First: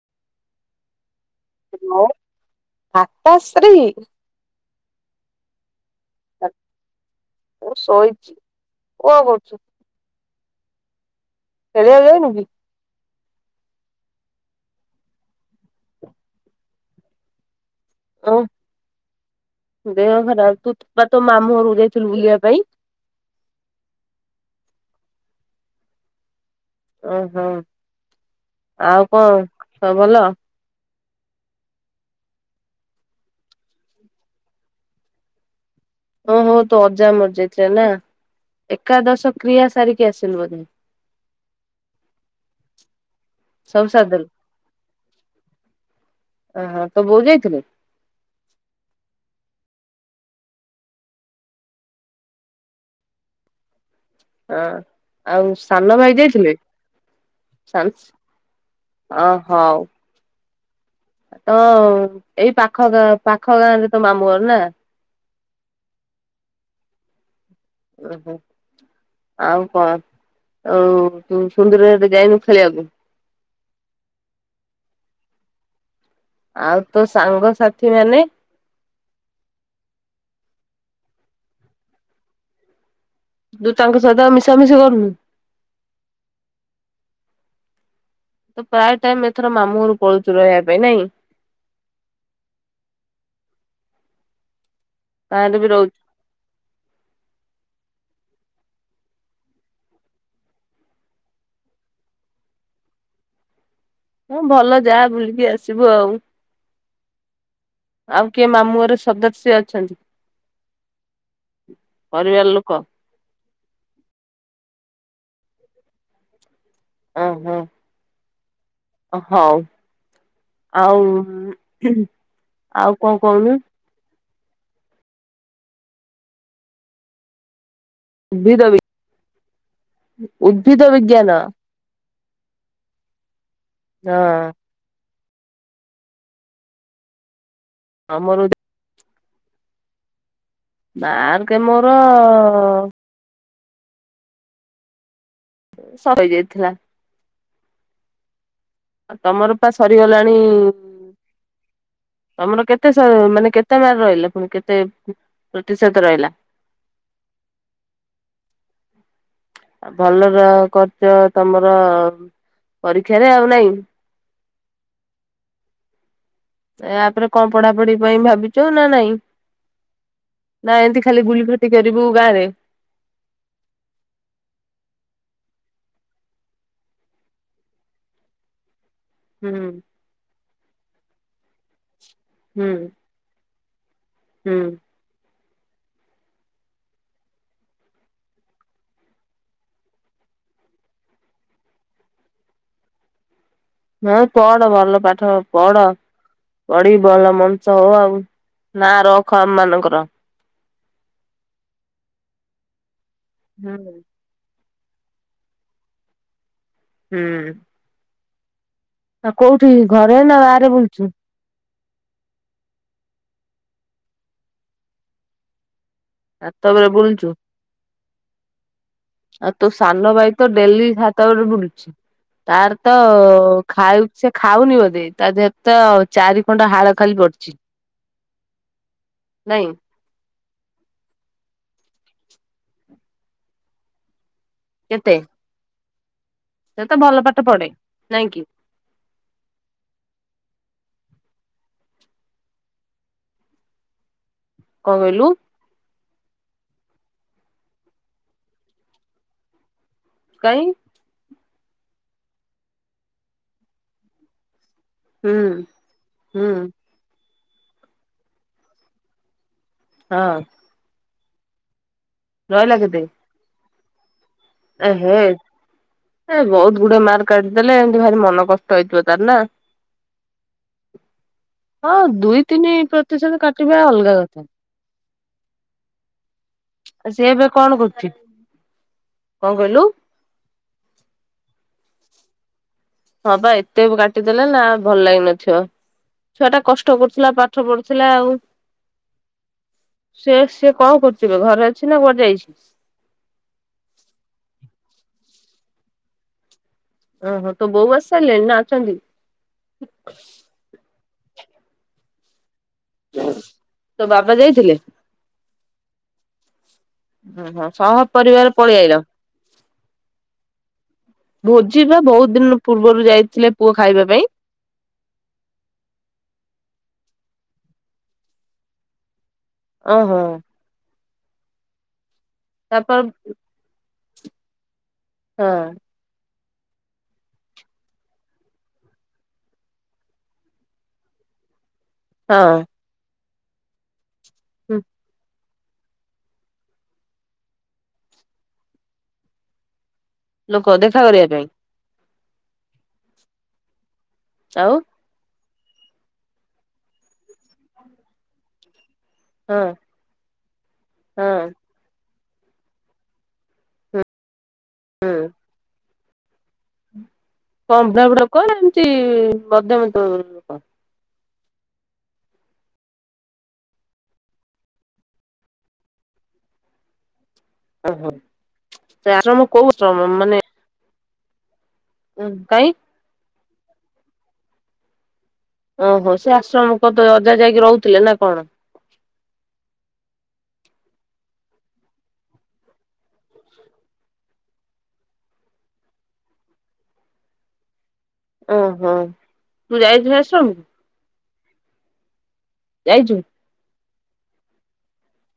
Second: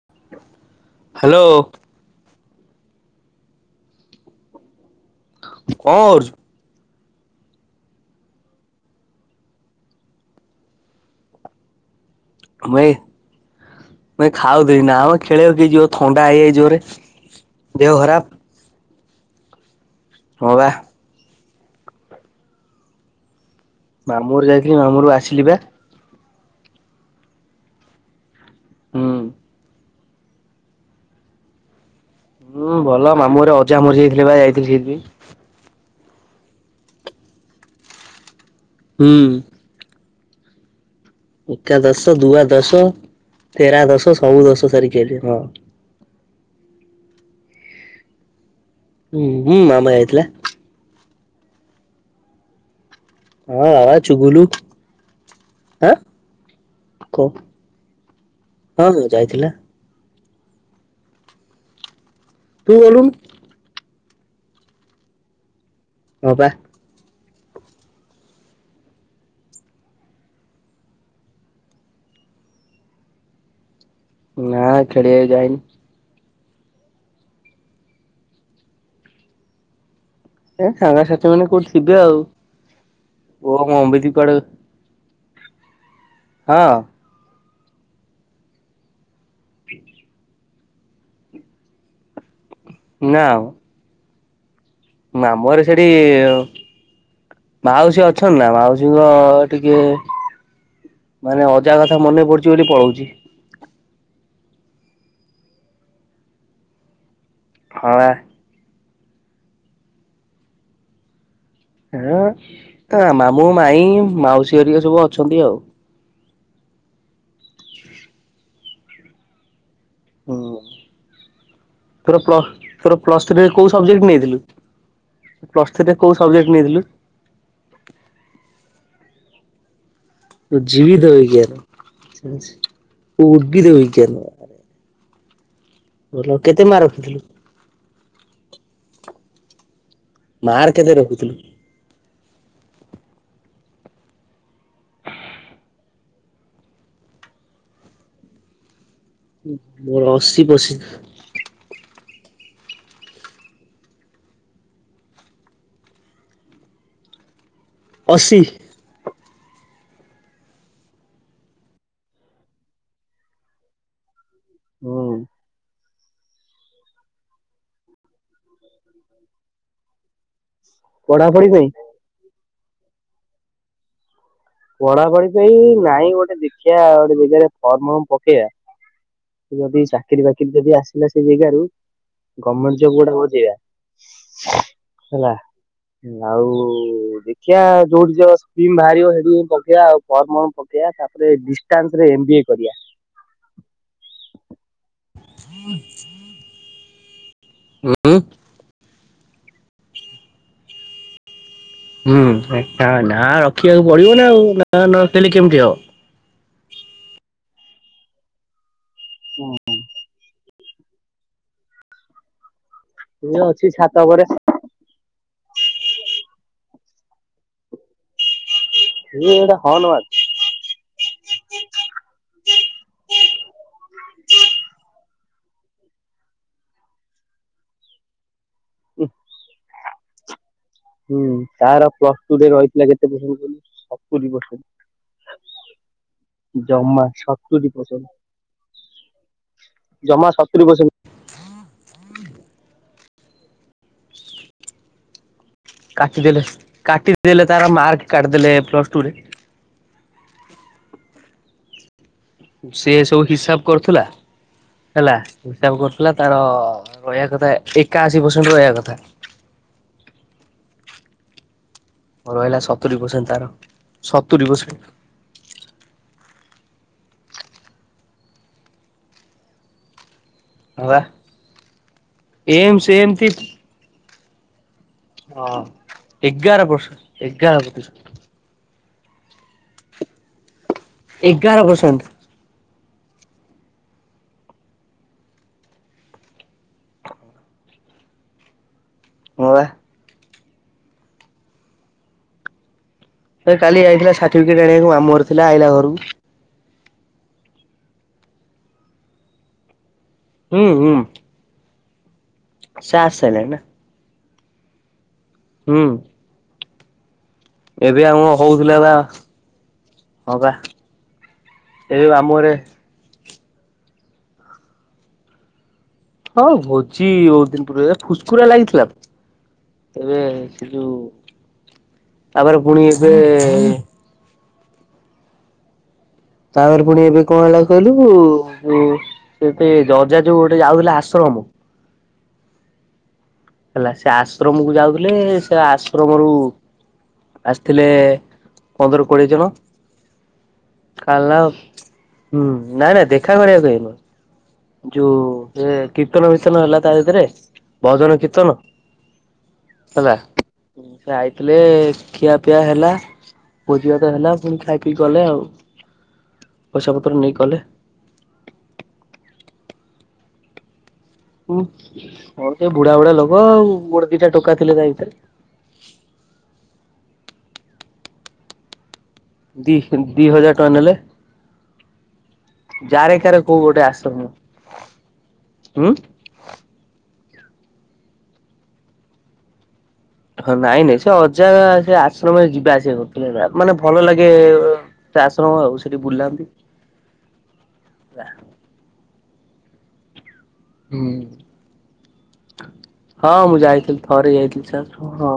[unintelligible] Hello. ମାତାଶ୍ରୀ [inaudible] କଣ କରୁଛୁ? ମୁଁ ଶୋଇଛି। କଣ କରୁଛୁ? ଖେଳିଆ କୁ ଯାଇନୁ? କି? କୁବାଇ ନ ଖାଉ ଦେଇ ନା ଆମ ଖେଳ କି ଯିବ ଥଣ୍ଡା ହେଇଯାଇଛି ଜୋରେ। ଦେହ ଓ ଖରାପ। ଦେହ ହଁ ଖରାପ ବା ତୁ ତୁ ମା ମୋ ଘରୁକୁ ଯାଇଥିଲୁ ବୁଲିବା ପାଇଁ? ମାମୁଘର ଯାଇଥିଲି ମାମୁଁଘରୁ ଆସିଲି ବା। ଓ ହୋ ଆଉ ହୁଁ। କଣ। ସବୁ ଭଲ। ହୁଁ ଭଲ ମାମୁଁରେ ଅଜା ମରିଯାଇଥିଲେ ବା ଯାଇଥିଲି ସେଠି। ଓ ହୋ ତୁ ଅଜା ମର ଯାଇଥିଲା ନା। ହୁଁ ଏକାଦଶ କ୍ରିୟା ସାରି। କି ଆସିଲୁ ବୋଧେ। ଏକାଦଶ ଦୁଆ ଦଶ ତେର ସବୁ ଦଶ ସାରିଦେଲୁ ସବୁ ଦଶ ସରିିକି ହଁ। ତ ବୋଉ ଯାଇଥିଲୁ। ହୁଁ ହୁଁ ଆମେ ଆଇଥିଲେ। ହଁ ଆ। ହଁ ଆଉ ସାନ ଭାଇ ଯାଇିଥିଲେ କ ସା ହଁ ଅ ଯାଇଥିଲା। ହଉ। ହ। ଏଇ ତୁ ପାଖ ଗାଁ ଗଲୁନୁ ପାଖ ଗାଁରେ। ତ ମାମୁର ନା। ହ ବା। ଓହୋ ଆଉ କଣ ଆଉ ସୁନ୍ଦର ଯାଇନୁ ଖେଲିବାକୁ। ନା ଖେଳିଇ ଯାଇନି। ଆଉ ତୋ ସାଙ୍ଗସାଥି ମାନେ। ଏ ସାଙ୍ଗସାଥି ମାନେ କୋଉଠି ଥିବେ ଆଉ। ଓ ମୋ ତୁ ତାଙ୍କ ଅମ୍ବିତ ସହିତା କୁଆଡେ ମିଶାମିଶି କରୁନୁ। ହଁ। ତ ପ୍ରାୟ ଟାଇମ ଏଥର ମାମୁଁ ଘରୁକୁ ପଳଉଛୁ ରହିବା ପାଇଁ ନାଇଁକି? ନାମ। ମାମୁଁ ଗାଁରେ ଘରେ ବି ସେଠି ରହୁଛୁ। ମାଉସି ଅ ଅଛନ୍ ନା ମାଉସୀଙ୍କ ଟିକେ ମାନେ ଅଜା କଥା ମନେ ପଡୁଚ ବୋଲି ପଳଉଛି। ହଁ ଭଲ ଯାହା ବୁଲିକି ଆସିବୁ ଆଉ। ହଁ ବା ଆଉ କେ ମାମୁଁ ଘରେ ସଦସ୍ୟ ଅଛନ୍ତି? ଏ ପରିବାର ଲୋକ? ମାମୁଁ ମାମୁଁ ମାଇ ମାଉସୀ ହେରିକା ସବୁ ଅଛନ୍ତି ଆଉ। ହ ହଁ। ହଉ। ହୁ ଆଉ ତର ପ୍ଲ ଆଉ ତୋର କଣ ପ୍ଲସ୍ କହୁନୁ ଥ୍ରୀରେ କୋଉ ସବଜେକ୍ଟ ନେଇଥିଲୁ? ପ୍ଲସ୍ଥିଥ୍ରୀରେ କୋଉ ସବଜେକ୍ଟ ନେଇଥିଲୁ? ଭ ଦବି ଉଦ୍ଭିଦ ବିଜ୍ଞାନ। ହୁ। ଉଦ୍ଭିଦ ହଁ ବିଜ୍ଞାନ। ବଲ କେତେ ମା ରଖିଥିଲୁ। ଆମର ମାର୍କ କେତେ ରଖିଥିଲୁ? ମାର୍କେ ମୋର ହଁ। ଶହେ ଯାଇଥିଲା। ତମର ପା ମୋର ସରିଗଲାଣି ଅଶୀ ପଶି ତମର କେତେ ଶ ମାନେ କେତେ ମାର ରହିଲା ପୁଣି କେତେ ପ୍ରତିଶତ ରହିଲା? ଅଶି। ଆ ଭଲର କରିଚ ତମର ପରୀକ୍ଷାରେ ଆଉ ନାଇଁ। ହଁ। ୟା ପରେ କଣ ପଢାପଢି ପାଇଁ ଭାବିଛ ନା ନାଇଁ? ନା ଏମିତି ଖାଲି ଗୁଲି ପଢାପଢି ପାଇଁ? ଖଟି କରିବୁ ଗାଁରେ? ପଢାପଢି ପାଇଁ ନାଇଁ ଗୋଟେ ଦେଖିବା ଗୋଟେ ଜାଗାରେ ଫର୍ମ ଫର୍ମ ପକେଇବା। ହୁଁ ଯଦି ଚାକିରିୀ ବାକି କିରୀ ଯଦି ଆସିଲା ସେ ଜାଗାରୁ ହୁଁ ଗମେଣ୍ଟ ଜବ ଗୁଡା ହୋଉଚି ଏୟା। ହୁଁ। ଆଉ ଦେଖିବା ଯୋଉଠି ଯ ସ୍କିମ୍ ବାହାରିବ ସେଠି ପକେଇବା ଆଉ ଫର୍ମ ଫର୍ମ ପକେଇବା। ତାପରେ ଡିଷ୍ଟାନ୍ସ ରେ ଏମ୍ ବି ଏ କରିବା। ହଁ ପଢ ଭଲ ପାଠ ପଢ ପଢି ଭଲ ମଣିଷ ହୋ ହୁଁ ଆଉ ନା ରଖ। ଖ ମାନଙ୍କର। ହୁଁ ଅ ନା ହୁଁ ରଖିବାକୁ ପଡିବ ନା ଆଉ। ନାଁ ନରଖିଲେ କିମିତି ହବ। ହୁଁ। ଆ କୋଉଠି ଘରେ ନା ବାହା ରେ ବୁଲୁଛୁ। ଏ ଅଛି ଛାତ ଉପରେ। ଛାତ ଉପରେ ବୁଲୁଛୁ। ଇଏ ଆଉ ଗୋଟେ ତୋ ହର୍ନ ସାନ ମାରୁଚି ଭାଇ ତ ଡେଲି ଛାତ ଉପରେ ବୁଲୁଚି। ତାର ତ ଖାଉ ସେ ଖାଉନି ବୋଧେ ତା ଦେହରେ ତ ଚାରି ଖଣ୍ଡ ହାଳ ଖାଲି ପଡିଛି। ନାଇଁ। ହୁଁ ତାର ପ୍ଲସ ଟୁ ରେ ରହିଥିଲା କେତେ ପର୍ସେଣ୍ଟ କହିଲୁ ସତୁରି ପରସେଣ୍ଟ। କେତେ। ସେ ତ ଜମା ଭଲ ପାଠ ପଢେ ସତୁରି ନାଇଁ କି ପର୍ସେଣ୍ଟ ଜମା ସତୁରି ପରସେଣ୍ଟ। [inaudible] [inaudible] କଣ କହିଲୁ କାଟିଦେଲେ କାଟି ଦେଲେ ତାର ମାର୍କ କାଟିଦେଲେ ପ୍ଲସ ଟୁରେ କାଇଁ ସେ ସବୁ ହିସାବ କରୁଥିଲା ହେଲା ହୁଁ ହିସାବ କରୁଥିଲା ତାର ହୁଁ ରହିବା କଥା ଏକାଅଶୀ ପରସେଣ୍ଟ ରହିବା କଥା ହଁ ଭ ରହିଲା ସତୁୁରି ପରସେଣ୍ଟ ତାର ସ ଏ ହେ ଏ ବହୁତ ଗୁଡଏ ମାର୍କ କାଟିଦେଲେ ଏମତି ଭାରି ମନ କଷ୍ଟ ହେଇଥିବ ତାର ନା ହଁ ବା ହଁ ଦୁଇ ତିନି ଏମ୍ ସେମ୍ ତି ପ୍ରତିଶତ କାଟିବା ଅଲଗା କଥା [inaudible] ହଁ ଏଗାର ବର୍ଷ ସେ ଏବେ ଏଗାର କଣ କରୁଛି ପ୍ରତିଶତ କଣ କହିଲୁ ଏଗାର ପରସେଣ୍ଟ ହଁ ବା ଏତେ କାଟିଦେଲେ ନା ଭଲ ଲାଗିନଥିବ ଛୁଆ ଟା କଷ୍ଟ କରୁଥିଲା ପାଠ ପଢୁଥିଲା ଆଉ ହଁ ବା ସେ ସେ କଣ କରୁଛି ବେ ଘରେ ଅଛି ନା କୁଆଡେ ଯାଇଛି। ସେ କାଲି ଯାଇଥିଲା ସାର୍ଟିଫିକେଟ ଆଣିବାକୁ ମାମୁ ଘରେ ଥିଲା ଆଇାଲା ଘରକୁ ଓହୋ ତ ବୋଉ ଆସି ସାଇଲେଣି ନା ଅଛନ୍ତି। ହୁଁ ହୁଁ ସେ ଆସାଇଲାନି ନା ପା ଯାଇଥିଲେ ହୁଁ ଓହୋ ସହ ଏବେ ଆମ ପରିବାର ହଉଥିଲା ବା ପଳେଇଆଇଲ ହଁ ବା ଭୋଜି ବା ଏବେ ବହୁତ ମାମୁଁ ଘରେ ଦିନ ପୂର୍ବରୁ ଯାଇ ଥିଲେ ପୁଅ ଖାଇବା ପାଇଁ ହଁ ଭୋଜି ବହୁ ଦିନ ପୁର ଫୁସ୍କୁରା ଲାଗିଥିଲା ଏବେ ଓହୋ ସେ ଯୋଉ ତାପରେ ପୁଣି ଏବେ ହଁ ତାପରେ ପୁଣି ଏବେ କଣ ହେଲା କହିଲୁ ଯୋ ଏବେ ଜଜା ଯୋଉ ଗୋଟେ ଯାଉଥିଲା ଆଶ୍ରମ ହଁ ହେଲା ସେ ଆସ ଶ୍ରମ କୁ ଯାଉଥିଲେ ସେ ଆଶ୍ରମରୁ ଆସିଥିଲେ ପନ୍ଦର କୋଡିଏ ଜଣ ଲୋକ ଦେଖା କରିବା କାଲା ପାଇଁ ହୁଁ ନାଇଁ ନାଇଁ ଦେଖା କରିବାକୁ କଇଁ ଆଉ କଁ ଯଉ ସେ କୀର୍ତ୍ତନ ବିୀର୍ତନ ହେଲା ତା ଭିତରେ, ଭଜନ କୀର୍ତ୍ତନ। ହଁ ହେଲା, ସେ ହଁ ଆଇଥିଲେ ଖିଆ ପିଆ ହେଲା, ଭୋଜିି ବାତ ହେଲା ପୁଣି ଆ ପିି ହୁଁ କଲେ ଆଉ ପଇଷା ପତ୍ର ନେଇ କଲେ କମ୍ପଡାବୁଡା କହ ଏମିତି ବଦମ ତରର ଲୋକ ହୁଁ ମୋର ସେ ବୁଢା ବୁଢା ଲୋକ ଆଉ ଗୋଡ ଦିଟା ଟୋକା ଥିଲେ ଯାଇ ଭିତରେ। ଓ ହୋ। ଦି ଦି ହଜାର ଟଙ୍କା ନେଲେ। କାଇଁ ଯାାରେ କରେ ହୋଉ ଗୋଟେ ଆଶ୍ରମ ହୁଁ। ଓହୋ ସେ ଆଶ୍ରମ କ ତ ପଜା ଯାଇକି ରହୁଥିଲେ ନା କଣ? ହଁ ନାଇଁ ନାଇଁ ସେ ଅଜା ସେ ଆଶ୍ରମରେ ଯିବା ଆସିବା କରୁଥିଲେ, ନା ମାନେ ଭଲ ଲାଗେ ସେ ଆଶ୍ରମ ଆଉ ସେଠି ବୁଲାନ୍ତି। ଓ ହଁ। ମୁଁ ଯାଇଛିି ଭ ଆଶ୍ରମ? ହୁଁ। ଯାଇଛୁ ହଁ ମୁଁ ଯାଇଥିଲି। ଥରେ ଯାଇଥିଲି ସେଠୁ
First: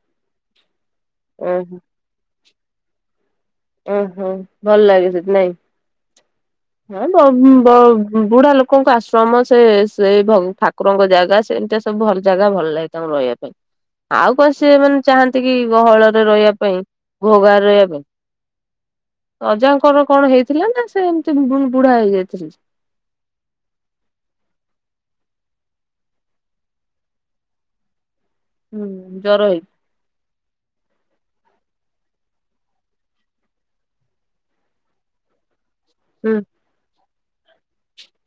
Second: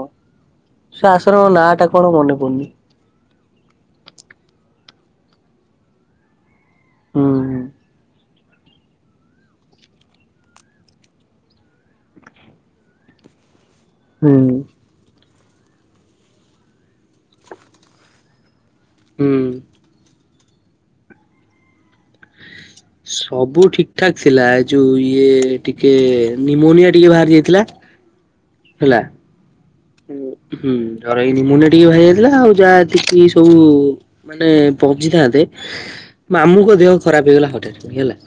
ସେ ଆଶ୍ରମ ଓହୋ ନାଁ ଟା କଣ ମନେ ପଡୁନି। [inaudible] ଓହୋ! ଭଲ ଲାଗେ ସେଠି ନାଇଁ? ହଁ ବ ହୁଁ ବ। ବୁଢା ଲୋକଙ୍କ ଆଶ୍ରମ ସେ ସେଇ ଠାକୁରଙ୍କ ଜାଗା ସେମିତିଆ ସବୁ ଭଲ ଜାଗା ଭଲ ଲାଗେ ତାଙ୍କୁ ରହିବା ପାଇଁ। ହୁଁ ଆଉ କଂ ସେମାନେ ଚାନ୍ତ ସେତିକି ଗହଳରେ ରହିବା ପାଇଁ, ଘୋଗାରେ ରହିବା ପାଇଁ। ହୁଁ। ରଜାଙ୍କର କଣ ହେଇ ଥିଲା ନା ସେ ଏମିତି ବୁଢଢା ହେଇଯାଇଥିଲେ? ସବୁ ଠିକ ଠାକ ଥିଲା ଏ ଯୋଉ ଇଏ ଟିକେ ନିମୋନିଆ ଟିକେ ବାହାରି ଯାଇଥିଲା। ହୁଁ ହେଲା। ଜରଇ ହୁଁ ଧର ଏଇ ନି ମୁନ ଟିକେ ଭାି ଯାଇଥିଲା ଆଉ ଯାହାତିକି ସବୁ ମାନେ ବଞ୍ଚିଥାନ୍ତେ ହୁଁ ମାମୁଁ କ ଦେଅ ଖରା ବିଗଲା ହୁଝଁ ହେିଲଲା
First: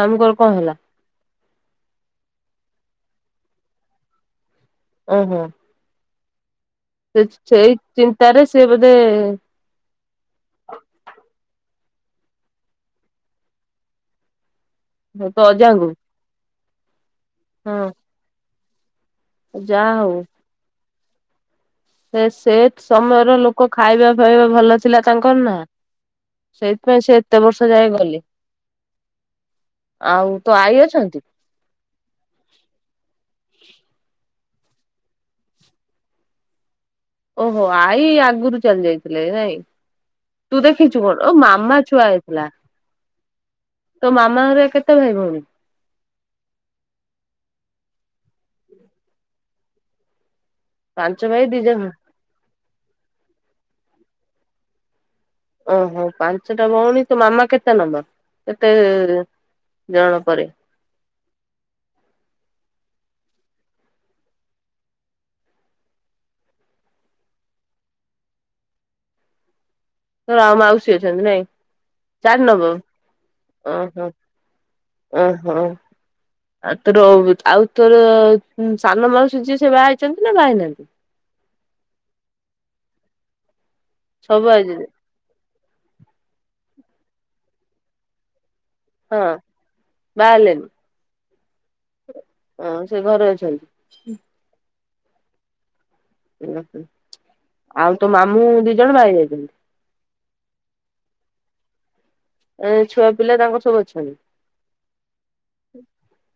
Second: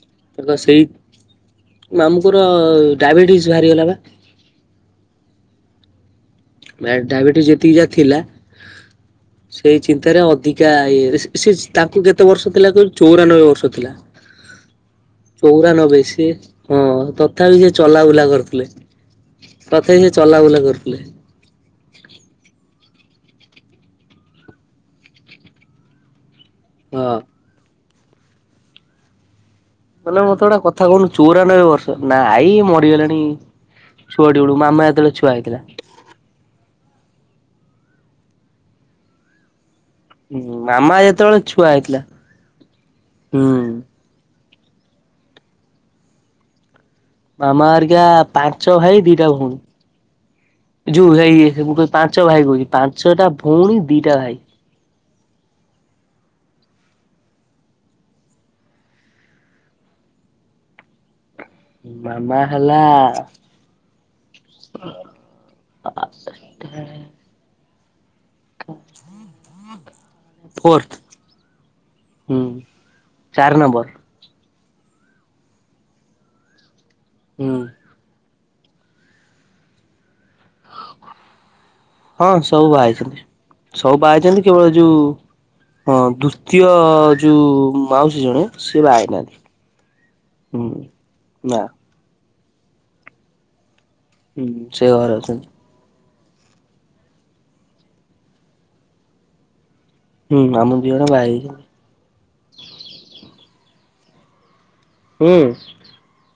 ମାମୁଙ୍କର କଣ ହେଲା? ମାମୁଙ୍କର ଡାଇବେଟିସ ବାହାରିଗଲା ବା। ଓ ହୋ। ଡାଇବେଟିସ୍ ଯେତିକି ଯାହା ଥିଲା ଚିନ୍ତାରେ ସେ ବୋଧେ ସେଇ ଚିନ୍ତାରେ ଅଧିକା ଇଏରେ ତାଙ୍କୁ କେତେ ବର୍ଷ ଥିଲା କହିଲୁ ଚଉରାନବେ ବର୍ଷ ଥିଲା ତୋ ଅଜାଙ୍କୁ ଚଉରାନବେ ସି ହଁ ତ ତଥାପି ସିଏ ହଁ ଚଲାବୁଲା କରୁଥିଲେ। ଯାହା ପ୍ରଥମେ ସେ ହଉ ଚଲାବୁଲା କରୁ [inaudible] ସେ ସେ ସମୟ ର ଲୋକ ଖାଇବା ଫାଇବା ଭଲ ଥିଲା ତାଙ୍କର ନା ସେଇଥିପାଇଁ ହଁ। ସେ ଏତେ ବର୍ଷ ଯାଏ ଗ [unintelligible] ମାନେ ମତେ ଗୋଟେ କଥା କହୁନୁ ଚଉରାନବେ ବର୍ଷ ନା ଆଇ ମରିଗଲାଣି ଛୁଆ ମାମା ଯେତେବେଳେ ଛୁଆ ହେଇଥିଲା। ଓହୋ ଆଈ ଆଗରୁ ଚାଲି ଯାଇଥିଲେ ନାଇଁ? ହୁଁ ତୁ ମାମା ଦେଖିଛୁ କଣ ଯେତେବେଳେ ମାମା ଛୁଆ ହେଇଥିଲା ହୁଁ ତୋ ମାମା ର କେତେ ଭାଇ ଭଉଣୀ? ମାମା ଘରିକା ପାଞ୍ଚ ଭାଇ ଦିଟା ଭଉଣୀ। ଯୋଉ ପାଞ୍ଚ ହେଇ ଭାଇ ଦି ମୁଁ ଜଣ କହିଲି ପାଞ୍ଚ ଭାଇ ଭଉଣୀ ପାଞ୍ଚଟା ଭଉଣୀ ଦିଟା ଭାଇ। ଓହୋ ପାଞ୍ଚଟା ଭଉଣୀ ତୋ ମାମା କେତେ ନମ୍ୱର? କେତେ ଜଣ ପରେ? ମାମା ହେଲା ତୋର ଆଉ ଫୋର୍ଥ ମାଉସୀ ଅଛନ୍ତି ନାଇଁ ହୁଁ ଚାର ନବ ଚାରି ନମ୍ବର ଓହୋ। ଓହୋ। ତୋର ହୁଁ। ଆଉ ତୋର ହୁଁ ସାନ ମାଉସୀ ଯିଏ ସିଏ ବାହା ହେଇଛନ୍ତି ନା ବାହା ହେଇନାହାନ୍ତି? ହଁ ସବୁ ବାହା ହେଇଛନ୍ତି। ସବୁ ବାହା ହେଇଚନ୍ତି କେବଳ ଯୋଉ ହଁ ଦ୍ଵିତୀୟ ଯୋଉ ମାଉସୀ ଜଣେ ସିଏ ବାହା ହଁ ହେଇନାହାଁନ୍ତି ବାହା ହେଲେନି ହୁଁ ନା। ହଁ ସେ ଘରେ ଅଛନ୍ତି? ହୁଁ। ସେ ଘରେ ଅଛନ୍ତି। ଓ ହ ଆଉ ତୋ ମାମୁଁ ଦି ଜଣ ବାହା ହେଇ ଯାଇଚନ୍ତି? ହୁଁ ମାମୁଁ ଦିଜଣ ବାହା ହେଇ ଯାଇଚନ୍ତି। ଏ ଛୁଆ ପିଲା ତାଙ୍କର ସବୁ ଅଛନ୍ତି? ହୁଁ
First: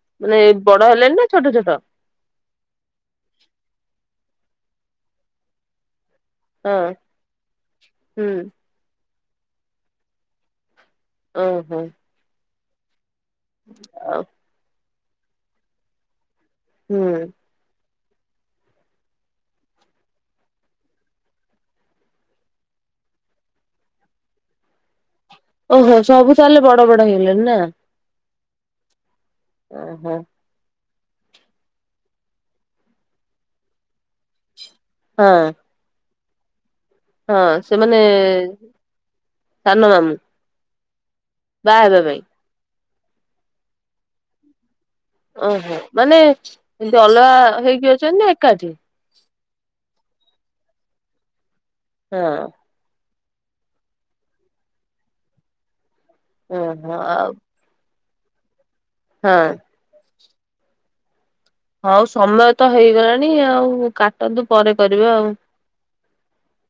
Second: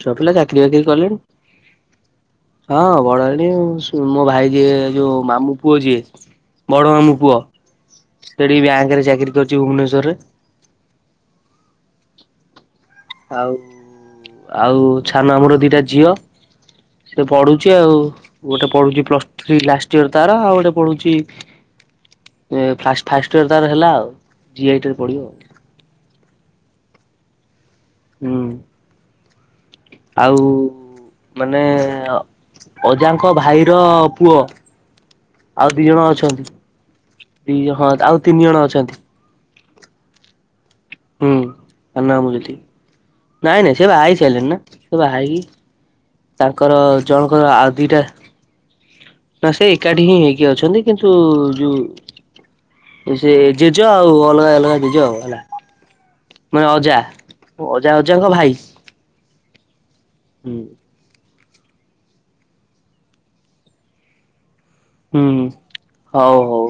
ଛୁଆ ପିଲା ମାନେ ଚାକିରି ବଡ ବାକିରି ହେଲେଣି କଲେଣି। ନା ଛୋଟ ଛୋଟ ହଁ ବଡ ହେଲେଣି। ମୋ ଭାଇ ଯିଏ ଯୋଉ ମାମୁଁ ପୁଅ ଯିଏ ହଁ ବଡ ମାମୁଁ ପୁଅ ହୁଁ ସେଠି ବ୍ୟାଙ୍କରେ ଚାକିରୀ କରିଚି ଭୁବନେଶ୍ୱରରେ। ଓହୋ। ଆଉ ଆଉ ଆଉ ସାନ ମାମୁଁ ର ଦିଟା ଝିଅ ହୁଁ ସେ ପଢୁଛି ଆଉ। ଗୋଟେ ପଢୁଛି ପ୍ଲସ ଥ୍ରୀ ଲାଷ୍ଟ ଇୟର ତାର। ଆଉ ଗୋଟେ ପଢୁଛି ଏ ଫାଷ୍ଟ୍ ଫାଷ୍ଟ ଇୟର ତାର ହେଲାଆଉ। ଜିଆଇଟି ପଢିବ ଆଉ। ଓହୋ ସବୁ ତାହେଲେ ବଡ ବଡ ହେଇଗଲେଣି ନା। ହୁଁ। ଓହୋ। ଆଉ ମାନେ ଅ ଅଜାଙ୍କ ଭାଇର ପୁଅ ହଁ ଆଉ ଦି ଜଣ ଅଛନ୍ତି। ହ [inaudible] ହଁ ସେମାନେ ସାନ ମାମୁଁ। ହୁଁ ବାହା ହେବା ସାନ ପାଇଁ ମାମୁଁ ସେଠୀ। ନାଇଁ ନାଇଁ ସେ ବାହା ହେଇ ସାରିଲେଣି ନା। ବାହା ହେଇକି ଓହୋ ମାନେ ତାଙ୍କର ଇନ୍ତି ଅଲଗା ଜଣଙ୍କର ଆଉ ହେଇକି ଦିଟା ଅଛନ୍ତି ନା ଏକାଠି। ନା ସେଇ ଏକାଠି ହିଁ ହେଇ। କି ଅଛନ୍ତି କିନ୍ତୁ। ଯୋଉ ହଁ। ସେ ଜେଜ ଆଉ ଅଲଗା ଅଲଗା ଜେଜ ଆଉ ହେଲା। ମାନେ ଓହୋ ଅଜା ଆଉ ଅଜା ଅ ଜାଙ୍କ ଭାଇ। ହଁ। ହୁଁ। ହଉ ସମୟ ତ ହେଇଗଲାଣି ଆଉ କାଟନ୍ତୁ। ପରେ କରିବା ହୁଁ ଆଉ। ହଉ ହଉ।